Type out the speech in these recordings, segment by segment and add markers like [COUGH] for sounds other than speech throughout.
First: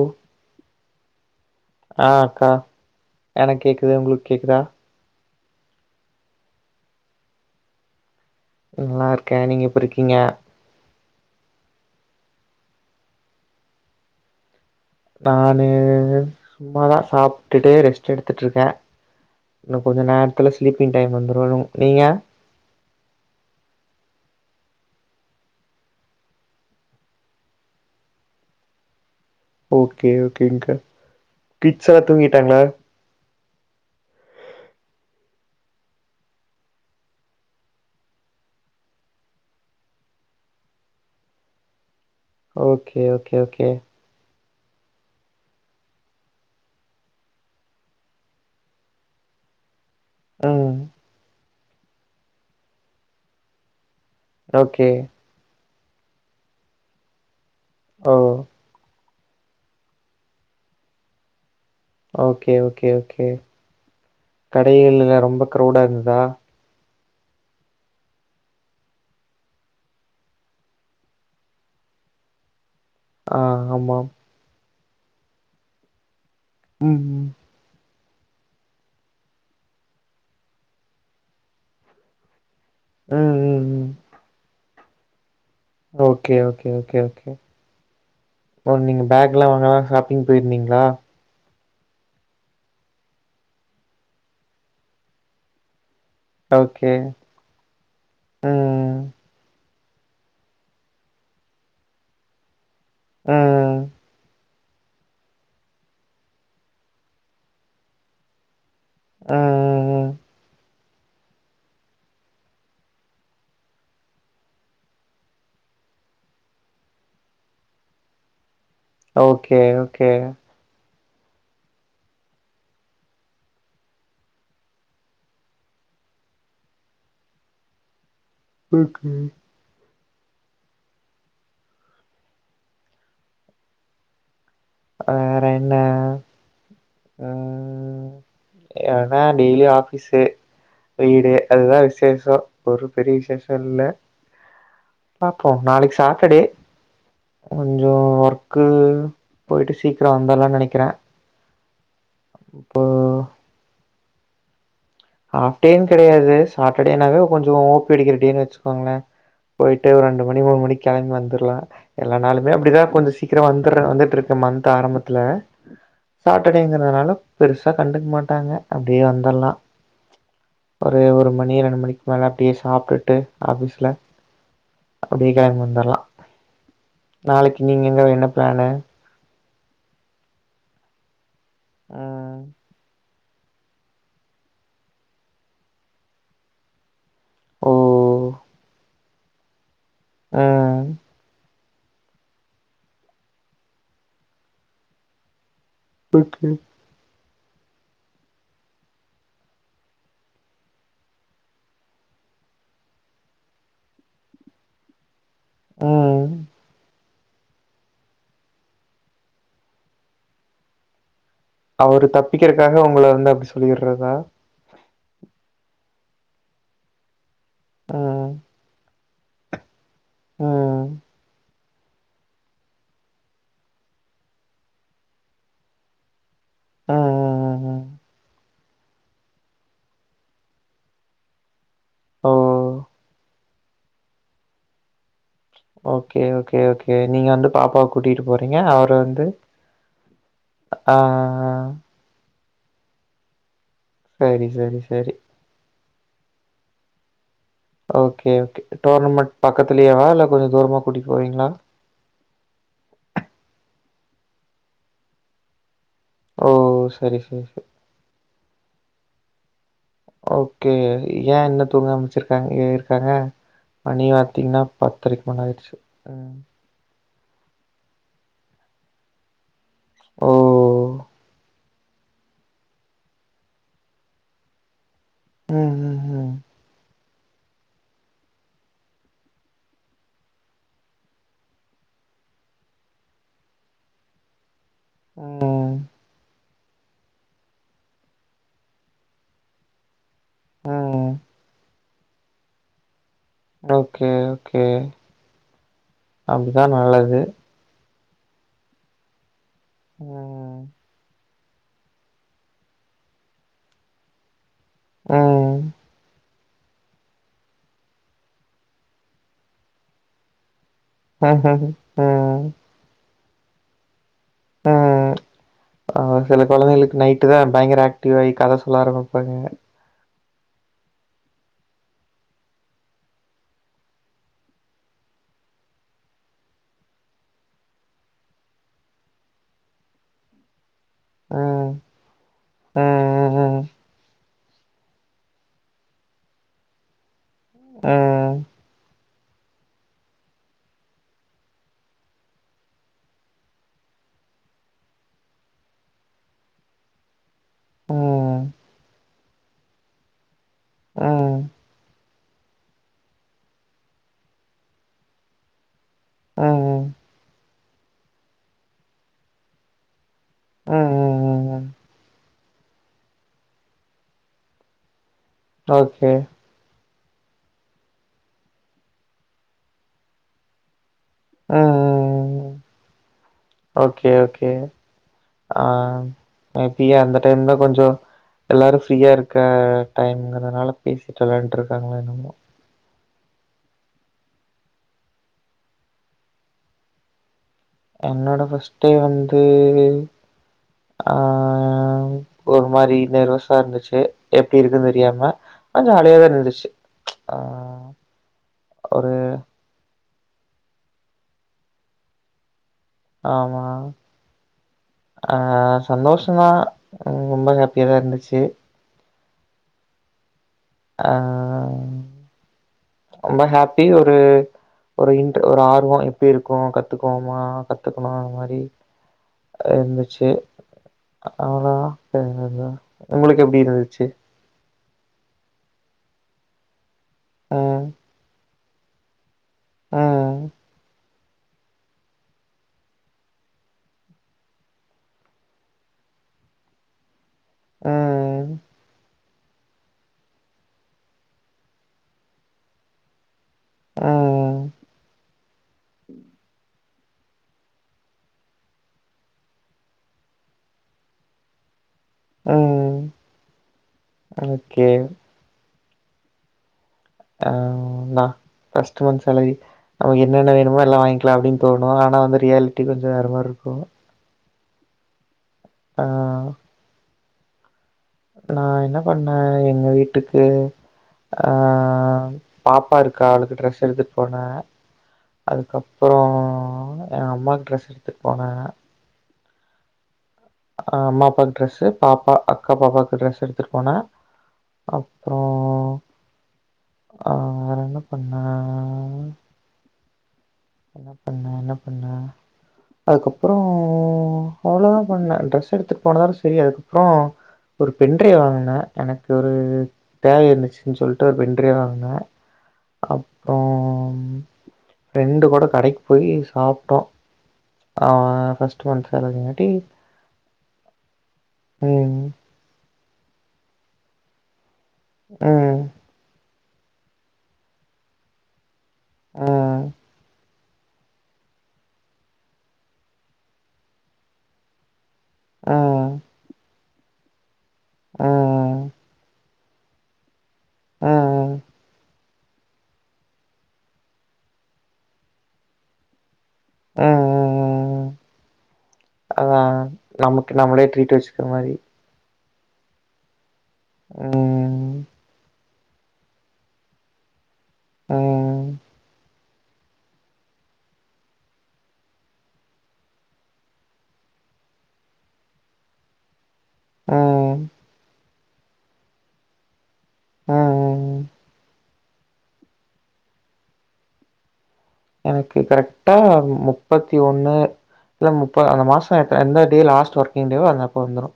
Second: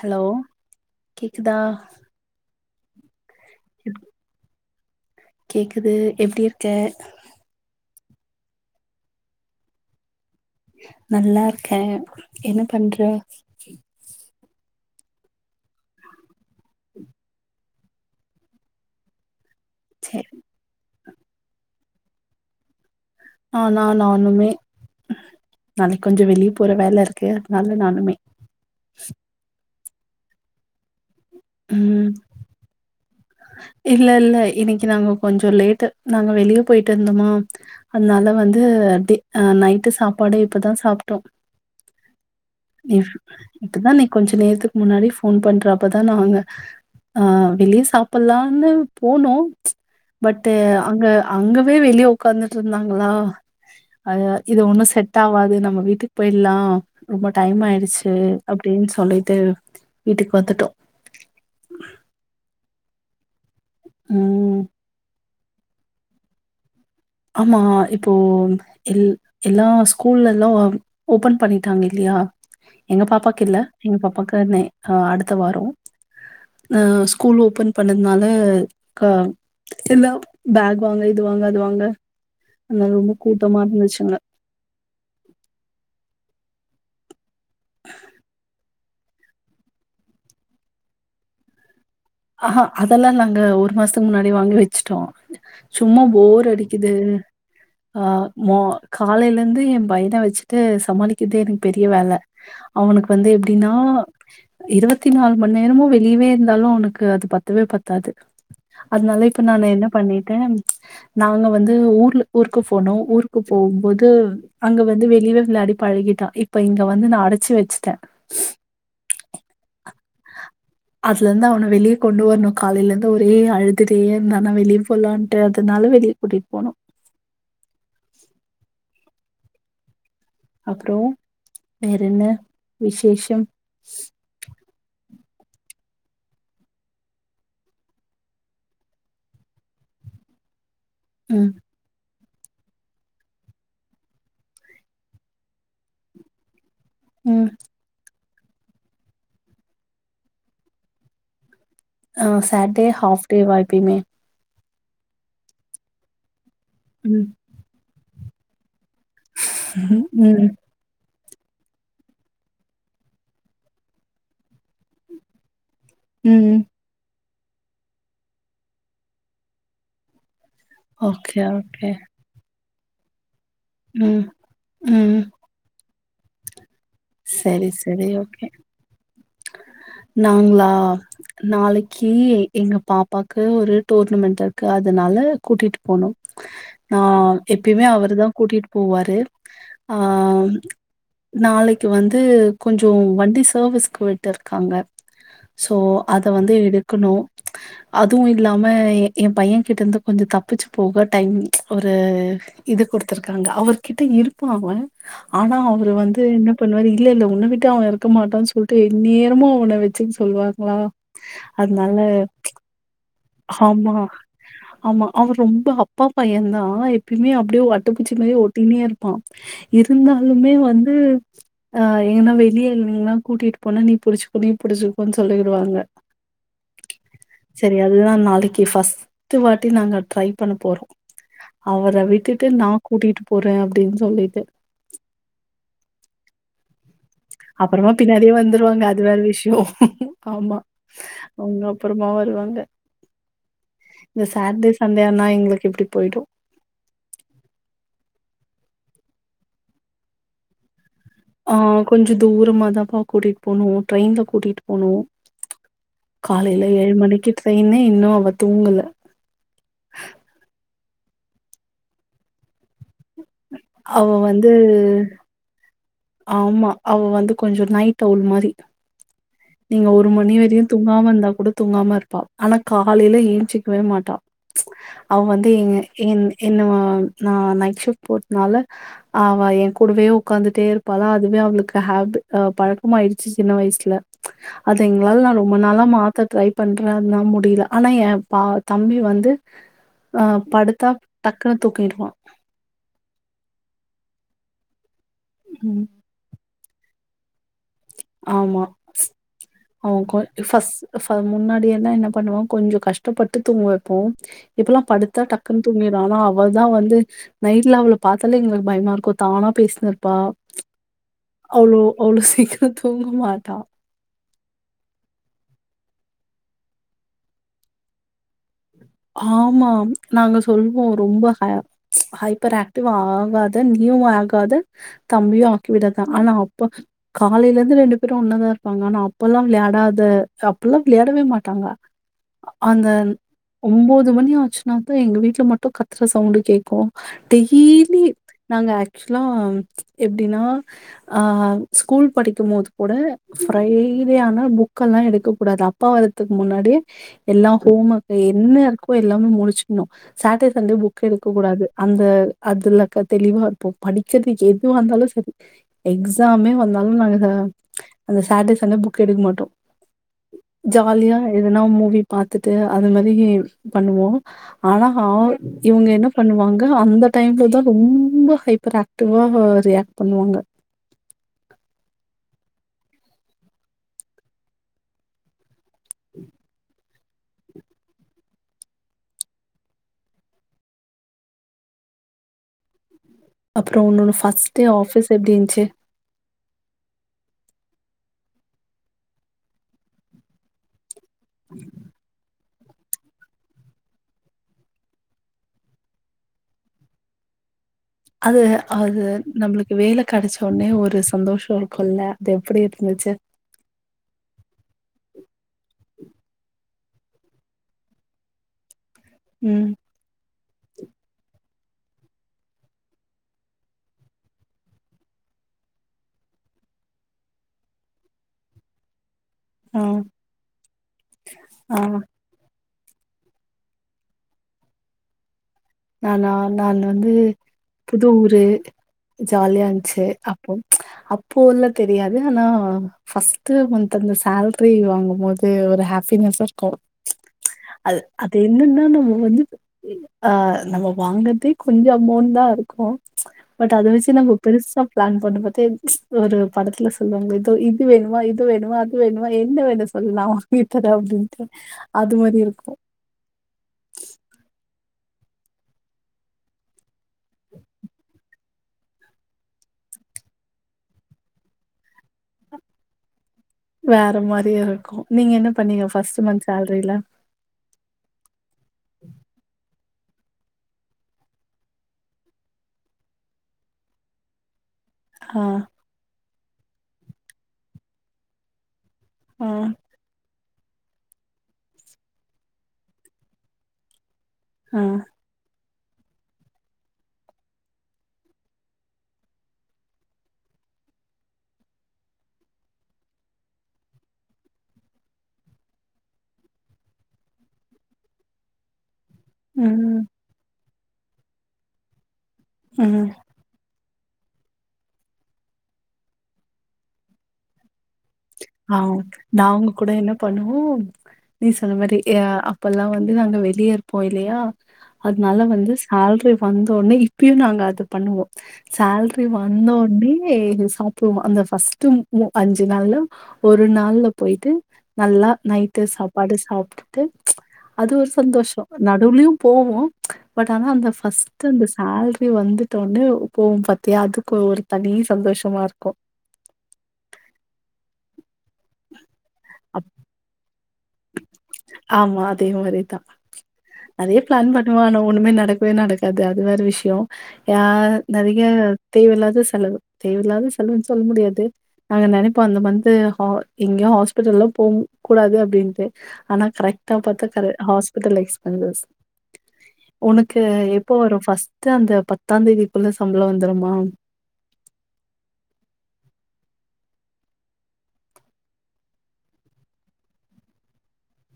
Hello கேக்குதா ஆ அக்கா எனக்கு கேக்குது உங்களுக்கு கேக்குதா கேக்குது எப்டி இருக்க நல்லா இருக்கே நீங்க எப்டி இருக்கீங்க நல்லா இருக்கே என்ன பண்ற நானு சும்மாதா சாப்ட்டுட்டு ரெஸ்ட் எடுத்துட்டு இருக்கே இன்னு கொஞ்ச சரி நேரத்துல ஸ்லீப்பிங் டைம் வந்துரு நீங்க ஆனா நானுமே நாளைக்கி கொஞ்சோ வெளிய போற வேல இருக்கு அதனால நானுமே ஓகே ஓகேங்கக்கா கிட்ஸ் எல்லா ம் தூங்கிட்டாங்களா இல்ல இல்ல இன்னக்கி நாங்க கொஞ்சோ லேட்டு நாங்க வெளிய போயிட்டு வந்தோமா அதனால வந்து அப்டியே ஆ நைட்டு சாப்பாடே இப்பதா சாப்ட்டோ இ ஓகே ஓகே ஓகே இப்பதானே கொஞ்ச நேரத்துக்கு முன்னாடி ஃபோன் பண்ற அப்பதா நாங்க ஆ வெளிய சாப் ல்லான்னு போனோ பட் ம் அங்க அங்கவே வெளிய ஒக்காந்துட்டு இருந்தாங்களா ஆ இது ஒண்ணு ஓகே செட் ஆவாது நம்ம வீட்டுக்கு போயிடலா ரொம்ப டைம் ஓ ஆயிடுச்சி அப்டின் சொல்லிட்டு வீட்டுக்கு வந்துட்டோ ஓகே ஓகே ஓகே ம். கடைகள்ல எல்லா ரொம்ப கிரவ்ட்டா இருந்ததா ஆமா இப்போ எல் எல்லா ஸ்கூல்ல எல்லா ஓபன் பண்ணிட்டாங்க இல்லயா எங்க ஆ பாப்பாக்கு இல்ல எங்க ஆமா பாப்பாக்கு நே ஆ அடுத்த வாரோ அ ம் ஸ் ம் கூல் ஓபன் பண்ணதுனால க எல்லா பேக் வாங்க இது வாங்க அது வாங்க எல்லா ரொம்ப ம் கூட்டமா ம் ம் இருந்துச்சுங்க ஓகே ஓகே ஓகே ஓகே ஒரு நீங்க பேக்லா வாங்கலா ஷாப்பிங் போயிருந்தீங்ளா ஆஹா அதெல்லா நாங்க ஒரு மாசத்துக்கு முன்னாடியே வாங்கி வச்சுட்டோ சும்மா போர் அடிக்குது ஓகே ஆ மோ ம், காலைலந்து ஏ பையன வச்சு ட்டு சமாளிக்கிர்தே எனக்கு பெரிய வேல அவனுக்கு வந்து எப்டின்னா ம், இருவத்தி நாலு மணி நேரமு வெளியவே இருந்தாலு அவனுக்கு அது பத்தவே பத்தாது அதுனால இப்ப நானு என்ன ம். பண்ணிட்டே நாங்க வந்து ஊர்ல ஊருக்கு போனோ ஊருக்கு போகும்போது அங்க வந்து வெளியவே விளயாடி பழகிட்டா இப்ப இங்க வந்து நா அடச்சி வச்சிட்டே ஓகே ஓகே அதுலருந்து அவன வெளிய கொண்டு வரனு காலைலருந்து ஒரே அழுதுட்டேருந்தானா வெளிய போலாட்டு அதுனால வெளிய கூட்டிட்டு போனோ ம் ம் அப்றோ வேறென்ன விசேஷம் வேற என்ன அ என்னனா டெய்லியு ஆபிஸு வீடு ம், அதுதா விசேஷோ ஒரு பெரிய விசேஷோ இல்ல பாப்போ நாளைக் சாட்டர்டே ம். கொஞ்சோ ஒர்க்கு போயிட்டு சீக்ரோ வந்துர்லா நெனைக்குறே அ சாட்டே ஹாஃப் டேவா எப்பயுமே ஆஃப்டேன் கெடையாது சாட்டர்டேனாவே ம் கொஞ்சோ ஓபி அடிக்கிற டேனு வச்சுக்கோங்ளே போயிட்டு ஒ ம் ரெண்டு மணி ம் மூனு மணிக் கெளம்பி வந்துர்லா எல்லா நாளுமே அப்டிதா கொஞ்சோ சீக்ரோ வந்துர்ற வந்துட்ருக்க மந்த் ஆரம்பத்துல ம். சாட்டர்டேங்குறதுனால பெருசா கண்டுக் மாட்டாங்க அப்டியே வந்துர்லா ஒரு ஒரு ஓகே மணி ரெண்டு ஓகே மணிக்கு மேல அப்டியே சாப்டுட்டு ஆபீஸ்ல ம் ம் அப்டியே கெளம்பி வந்துர்லா நாளைக்கு நீங்க எங்கவ் என்ன பிளானு நாங்ளா நாளைக்கீ ம் எங்க பாப்பாக் கு ஒரு டோர்னமெண்ட் இருக்கு அதுனால கூட்டிட்டு போனூ நா ஓ எப்பயுமே அவருதா கூட்டிட்டு போவாரு ஆ ம் நாளைக்கு வந்து கொஞ்சோ வண்டி சர்வீஸ்க்கு விட் டுர்க்காங்க சோ அத ஓகே வந்து எடுக்கனு அதுவு இல்லாமய் ஏ பையெங்கிட்டர்ந்து கொஞ்சொ தப்பிச்சி போக டைம் ஒரு இது குடுத்துருக்காங்க அவர்கிட்ட இருப்பா அவ ஆனா அவரு வந்து ம் என்ன பண்ணுவாரு இல்ல இல்ல உன்ன விட்டு அவ இருக்க மாட்டான் சொல்ட்டு எந்நேரமூ அவன வச்சுக்க சொல்வாங்ளா அவரு தப்பிக்கிறக்காக ஒங்கள வந்து அப்டி ஆமா. சொல்லீர்றதா ஆமா அவ ரொம்ப அப்பா பையந்தா எப்பயுமே அப்டியோ அட்டப்பூச்சி ம் மாரி ஒட்டினே இரு பா இருந்தாலுமே ம் வந்து ஆ எங்கனா வெளியருந்தீங்னா கூட்டிட்டு போனா நீ புடிச்சிக்கோ நீ புடிச்சிக்கோன் சொல்லிருவாங்க ம் ம் சரி ம் அதுதா நாளைக்கி இ ஃபஸ்ட்டு வாட்டி நாங்க ட்ரை பண்ண போறோ அவர ஓ விட்டுட்டு நா கூட்டிட்டு போறே அப்டின் சொல்லிட்டு ஓக்கே ஓக்கே ஓக்கே அப்பறமா பின்னாடியே வந்துருவாங்க அது வேற வந்து விஷியொ ஆமா ஆ ஆ அவுங்க அப் அப்புறமா வருவாங்க இந்த சரி சாட்டடே சரி சரி சண்டேனா எங்களுக்கு இப்டி போயிடூ ஓக்கே ஓக்கே டோர்னமெண்ட் பக்கத்துலேவா இல்ல கொஞ்சொ தூரமா கூட்டிட்டு போவீங்ளா கொஞ்சு தூரமாதாப்பா கூட்டிட்டு போனு ட்ரெயின்ல கூட்டிட்டு போனு ஓ! காலையில ஏழு சரி மணிக்கு சரி சரி. ட்ரெயின்னு இன்னு அவ தூங்கல ஓக்கே ஏ இன்னு தூங்காம வச்சிருக்காங்க ஏ இருக்காங்க அவ மணியு வந்து பாத்தீங்கன்னா பத்தரைக்கு மேல ஆயிடுச்சு ம். ஆமா அவ வந்து கொஞ்சு நைட்டு ஒரு மாரி நீங்க ஒரு ஓ! மணி வரையு தூங்காம இருந்தா கூட தூங்காம இருப்பா ஆனா காலையில ஏன்சிக்கவே மாட்டா அவ வந்து ம் எங்க ம் என் ம். என்ன ஆ நா நைட் ஷிப்ட் போரதுனால ஆமா என் கூடவே உட்காந்துட்டே இருப்பாளா அதுவே அவளுக்கு ஹேபி சின்ன வயசில அதது எங்களால நா ரொம்ப ம். நாளா மாத்த ட்ரை பண்ற அதுனால முடியல ஆனா என் பா தம்பி வந்து ஆ படுத்தா ம். டக்குனு தூக்கிடுவா ஓக்கே ஓக்கே ம் அப்படிதா நல்லது ஆமா அவ கொஞ்சு ம். ஃபஸ் முன்னாடி எல்லா என்ன பண்ணுவோ கொஞ்சு கஷ்டப்பட்டு தூங்க வைப்போ இப்பல்லா படுத்தா ம். டக்குன்னு தூங்கிடுரோ அவ தா வந்து நைட்ல அவள பாத்தாலே எங்களுக்கு பயமா இருக்கு தானா பேசினிருப்பா ம். அவ்ளோ அவ்வளோ ம். சீக்கிரோ தூங்க மாட்டா உம் சில கொழந்தைகளுக்கு நைட்டு தா பயங்கர ஆக்டிவ் ஆகி கத சொ ஆமா நாங்க சொல்லுவோ ரொம்ப ஹ ஹைப்பர் ஆக்டிவ் ஆகாத நியுவ் ஆகாதே தம்பியு ஆக்கி விடாதா ஆனா அப்ப காலையில இருந்து ரெண்டு பேரு ஒண்ணதா இருப்பாங்க ஆனா அப்பெல்லா விளையாடாத அப்பல்லா விளையாடவே மாட்டாங்க ம். அந்த ம் ம் ம். ஒன்பது மணி ஆச்சு நா தா எங்க வீட்டுல மட்டு கத்துற சவுண்டு கேட்கு டெய்லி ம். நாங்க ஆக்சுவல எப்படின்னா ஆ ஸ்கூல் படிக்கும் போது கூட ஃப்ரைடே ஆனா புக்கெல்லா எடுக்கக்க கூடாது அப்பா வ க்கு முன்னாடியே எல்லா ஹோம் ம் ஒர்க ம் என்ன இருக்கோ எல்லாமே முடிச்சிருனு சாட்டடே சண்டே புக் எடுக்க ம் கூடாது அந்த அதுலக்க தெளிவா இருப்போ படிக்கிறதுக்கு எது வந்தாலு சரி எக்ஸாமே ம் ம் வந்தாலு அவ்வுளோ அழகா அந்த சாட்டடே சண்டே புக்கு எடுக்க மாட்டோ ஜாலிய ம் எதுனா ம் மூவி பாத்துட்டு அது மாதிரி பண்ணுவோ ஆனா ஆ இவங்க என்ன ஓகே பண்ணுவாங்க அந்த டைம்ல தா ரொம்ப ஹைப்பர் ஆக்டிவா ரியாக்ட் பண்ணுவாங்க ஆ ஓக்கே ஓக்கே ஆ ஃபிரியா அந்த டைம்ல கொஞ்சு எல்லாரு ஃப்ரீயா இருக்க டைம்ங்கிறதுனால பேசிட்டு விளையாண்டு இருக்காங்களா என்னமோ அப்புறோ உன்னோட ஃபஸ்ட்டே ஆஃபீஸ் எப்பிடின்ந்துச்சு என்னோட ஃபர்ஸ்ட்டே வந்து அ உம் ஒரு மாரி நெர்வஸா இர்ந்துச்சு எப்டி இருக்குன் தெரியாம ஆன் ஜாலியா இர்ந்துச்சு ஆ அது அது ஒரு நம்ளுக் வேல கெடச்ச உட்னே ஒரு சந்தோஷோ இருக்குல்ல அது எப்டி இர்ந்துச்சு ஆமா அ சந்தோஷந்தா அ ரொம்ப ஹேப்பியா தா இருந்துச்சு ம் அ ரொம்ப ஹேப்பி ஒரு ஒரு இன்ட்டு ஒரு ஆர்வோ எப்டி இருக்கு கத்துக்வோமா கத்துக்கணு அந்த மாரி ஆ, இர்ந்துச்சு அவ்ளா தா ஆ. அப்றோ என்னது உங்களுக்கு எப்டி இருந்துச்சி நானா நான் வந்து ஆ எதோரு ஜாலியா இர்ந்ச்சு ம் அப்போ அப் போல்லா தெரியாது ஆனா ஃபஸ்ட்டு மன்த் அந்த சேல்ரி வாங்கும் போது ஒரு ஹேப்பினஸ் இர்க்கு அது அது ம் என்னனா நம்ம வந்து எ ஆ நம்ம வாங்னதே கொஞ்ச அமௌண்ட் தா இருக்கு பட் அத வெச்சு நம்ம ம் பெருசா ப்ளான் பண்ணும்போது ஒரு படத்துல சொல்வாங்களே இதோ இது வேணுமா இது வேணுமா அது வேணுமா என்ன வேணும் சொல்லு நா வாங்கி தரே அப்டின்ட்டு அது மாரி இருக்கு ம் ஓகே ஆ நா ஃபஸ்ட்டு மன்த் சேலரி நமக்கு என்னென்ன வேணுமோ எல்லா வாய்ங்க்கலா அப்டின் தோணு ஆனா வந்து ரியாலிட்டி கொஞ்சோ வேற மார்ருக்கு வேற மாரி இருக்கு நீங்க என்ன பண்ணீங்க ஆ ஃபஸ்ட்டு மன்த் சேல்ரில நா என்ன பண்ணே எங்க வீட்டுக்கு அ பாப்பா இருக்கா அவளுக்கு ட்ரஸ் எடுத்துட் போனே ஆ அதுக்கப்பறோ எ அம்மாக்கு ட்ரஸ் எடுத்துட் போனே ம் அ அம்மா அப்பாக்கு ட்ரஸ்ஸு பாப்பா அக்கா பாப்பாக்கு ட்ரஸ் எடுத்துட் போன ஆ அப்றோ அ வேறென்ன பண்ணே என்ன பண்ணே என்ன பண்ணே அதுக்கப்றோ அவ்ளோதா பண்ணே ட்ரஸ் எடுத்துட் போனதோட செரி அதுக்கப்றோ ஒரு பென்ரைவ் வாங்குன எனக்கொரு ம் தேவை இருந்துச்சுன் சொல்ட்டு ஒரு பென்ரைவ் வாங்னே ம் அப் றோ ஃப்ரெண்டு கூட கடைக் போயி சாப்ட்டோ ஆ நாங்க கூட என்ன பண்ணுவோ நீ சொன்ன மாரி ஏ அ ப்பல்லா வந்து நாங்க வெளிய இருப்போ இல்லியா அத்னால வந்து சேல்ரி வந்தோன்னே இப்பயு நாங்க அது பண்ணுவோ சேல்ரி வந்தோன்னே ஏ இது சாப்டுவோ அந்த ஃபஸ்ட்டு ம் மொ அஞ்சு நாள்ல ஒரு நாள்ல போய்ட்டு நல்லா நைட்டு சாப்பாடு சாப்ட்டுட்டு அது ஒரு ஆ. சந்தோஷோ நடுவ்லியு போவோ பட் ஆனா அந்த ஆ. ஃபஸ்ட்டு அந்த சேல்ரி வந்துட்டோன்னே ம் போவோ பாத்தியா அதுக்கு ஒரு தனி சந்தோஷமா இருக்கு அ அ அ அ அ அதா அப் நமக்கு நம்மளே ட்ரீட் வெச்சுக்கிற மாரி ஆமா அதே மாரிதா நெறைய ப்ளான் பண்ணுவோ ம். ஆனா ஒன்னுமே நடக் மே நடக்காது அது வேற விஷ்யோ ஆ ஆ. நெறைய தேவ இல்லாத செலவு தேவ இல்லாத செலவுன் சொல்ல முடியாது நாங்க நெனைப்போ அந்த மந்து ஹா எங்கயு ஹாஸ்பிட்டல்லா போ கூடாது அப்டின் டு ஆனா கரெக்டா ஆ. பாத்தா கரெ ஹாஸ்பிடல் எக்ஸ்பென்டர்ஸ் உனக்கு எப்போ வரு ஆ. ஃபஸ்ட்ட் அந்த பத்தாந் தேதிக்குள்ள சம்பளோ வந்துருமா எனக்கு கரெக்டா முப்பத்தி ஒண்ணு இல்ல முப்ப அந்த மாசோ எத்த எந்த டே லாஸ்ட் ஒர்கிங் டேவோ அந்த அப்பா வந்துரு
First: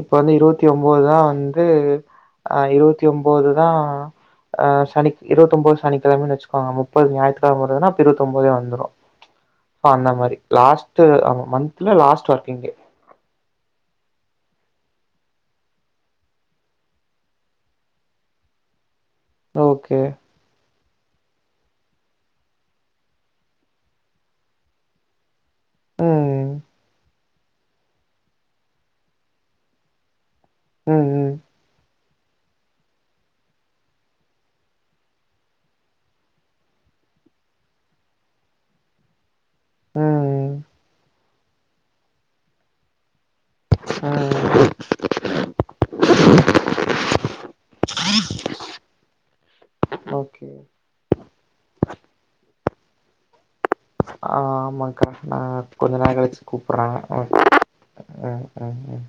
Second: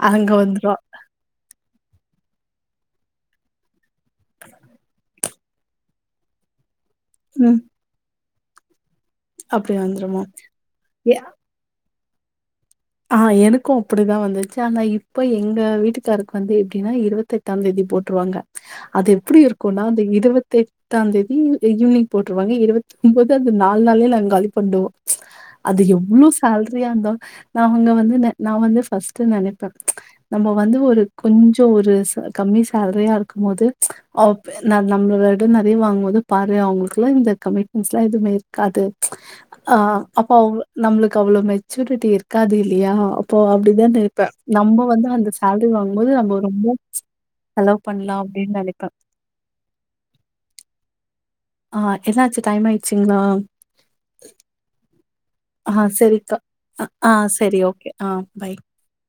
இப்ப அங்க வந்து இருவத்தி வந்துரும். ஒம்போது தா வந்து அ இருவத்தி ஒம்போது தா ஆ சனிக் இருவத்தொம்போ சனிக்கெழமன் வச்சுக்கோங்க முப்பது ம். ஞாயித்துகெழம வருதுனா‌ அப்ப இருவத்தொம்பதே வந்துரு அப்டி பந்த வந்துருமா? மாரி லாஸ்ட்டு எ ஆமா மந்த்ல லாஸ்ட் வொர்க்கிங் டே ஆ எனக்கூ அப்புடிதா வந்துச்சு ஆனா இப்ப எங்க வீட்டுக்காருக்கு வந்து எப்டின்னா இருவத்தெட்டாந் தேதி போட்ருவாங்க [INAUDIBLE] அது எப்டி இருக்குனா ஓகே. அந்த இருவத்தெட் டாந்தேதி ஈவ்னிங் போட்ருவாங்க இருவத்தி ஒம்போபது அது நாலு நாள்லே நாங்க காலி பண்டுவோ அது எவ்ளோ ம். சேல்ரியா இருந்தா நா அவங்க வந்து நா நா வந்து பஸ்டு நனைப்ப நம்ம வந்து ஒரு ம், ம். கொஞ்சோ ஒரு ச கம்மி சேலரியா இருக்கும் போது‌ அ பெ ந நம்மள விட நினறைய வாங்கும் போது பாரு அவங்களுக்குலா இந்த கமிட்மெண்ட்ஸ்லா எதுவுமே இருக்காது ஆ அப்ப அவ்வ ம், நம்ளுக்கு அவ்ளோ மெச்சூரிட்டி இருக்காது இல்லியா இப்போ அப்டிதா ‌நா இருப்ப ம். நம்ம வந்து அந்த சேல்டி வாங்கும்போது நம்ம ரொம்போ செலவ் பண்லா அப்டின் நெனைப்பே ஓக்கே ஆ என்னாச்சு டைமாயிட்ச்சுங்களா ஆ ஆமாக்கா நா ஆ கொஞ்ச நேர சரிக்கா. கழிச்சி அ கூப்புறே ஆ ஓக்கே சரி ஓகே. ஆ அ பை. அ அ அ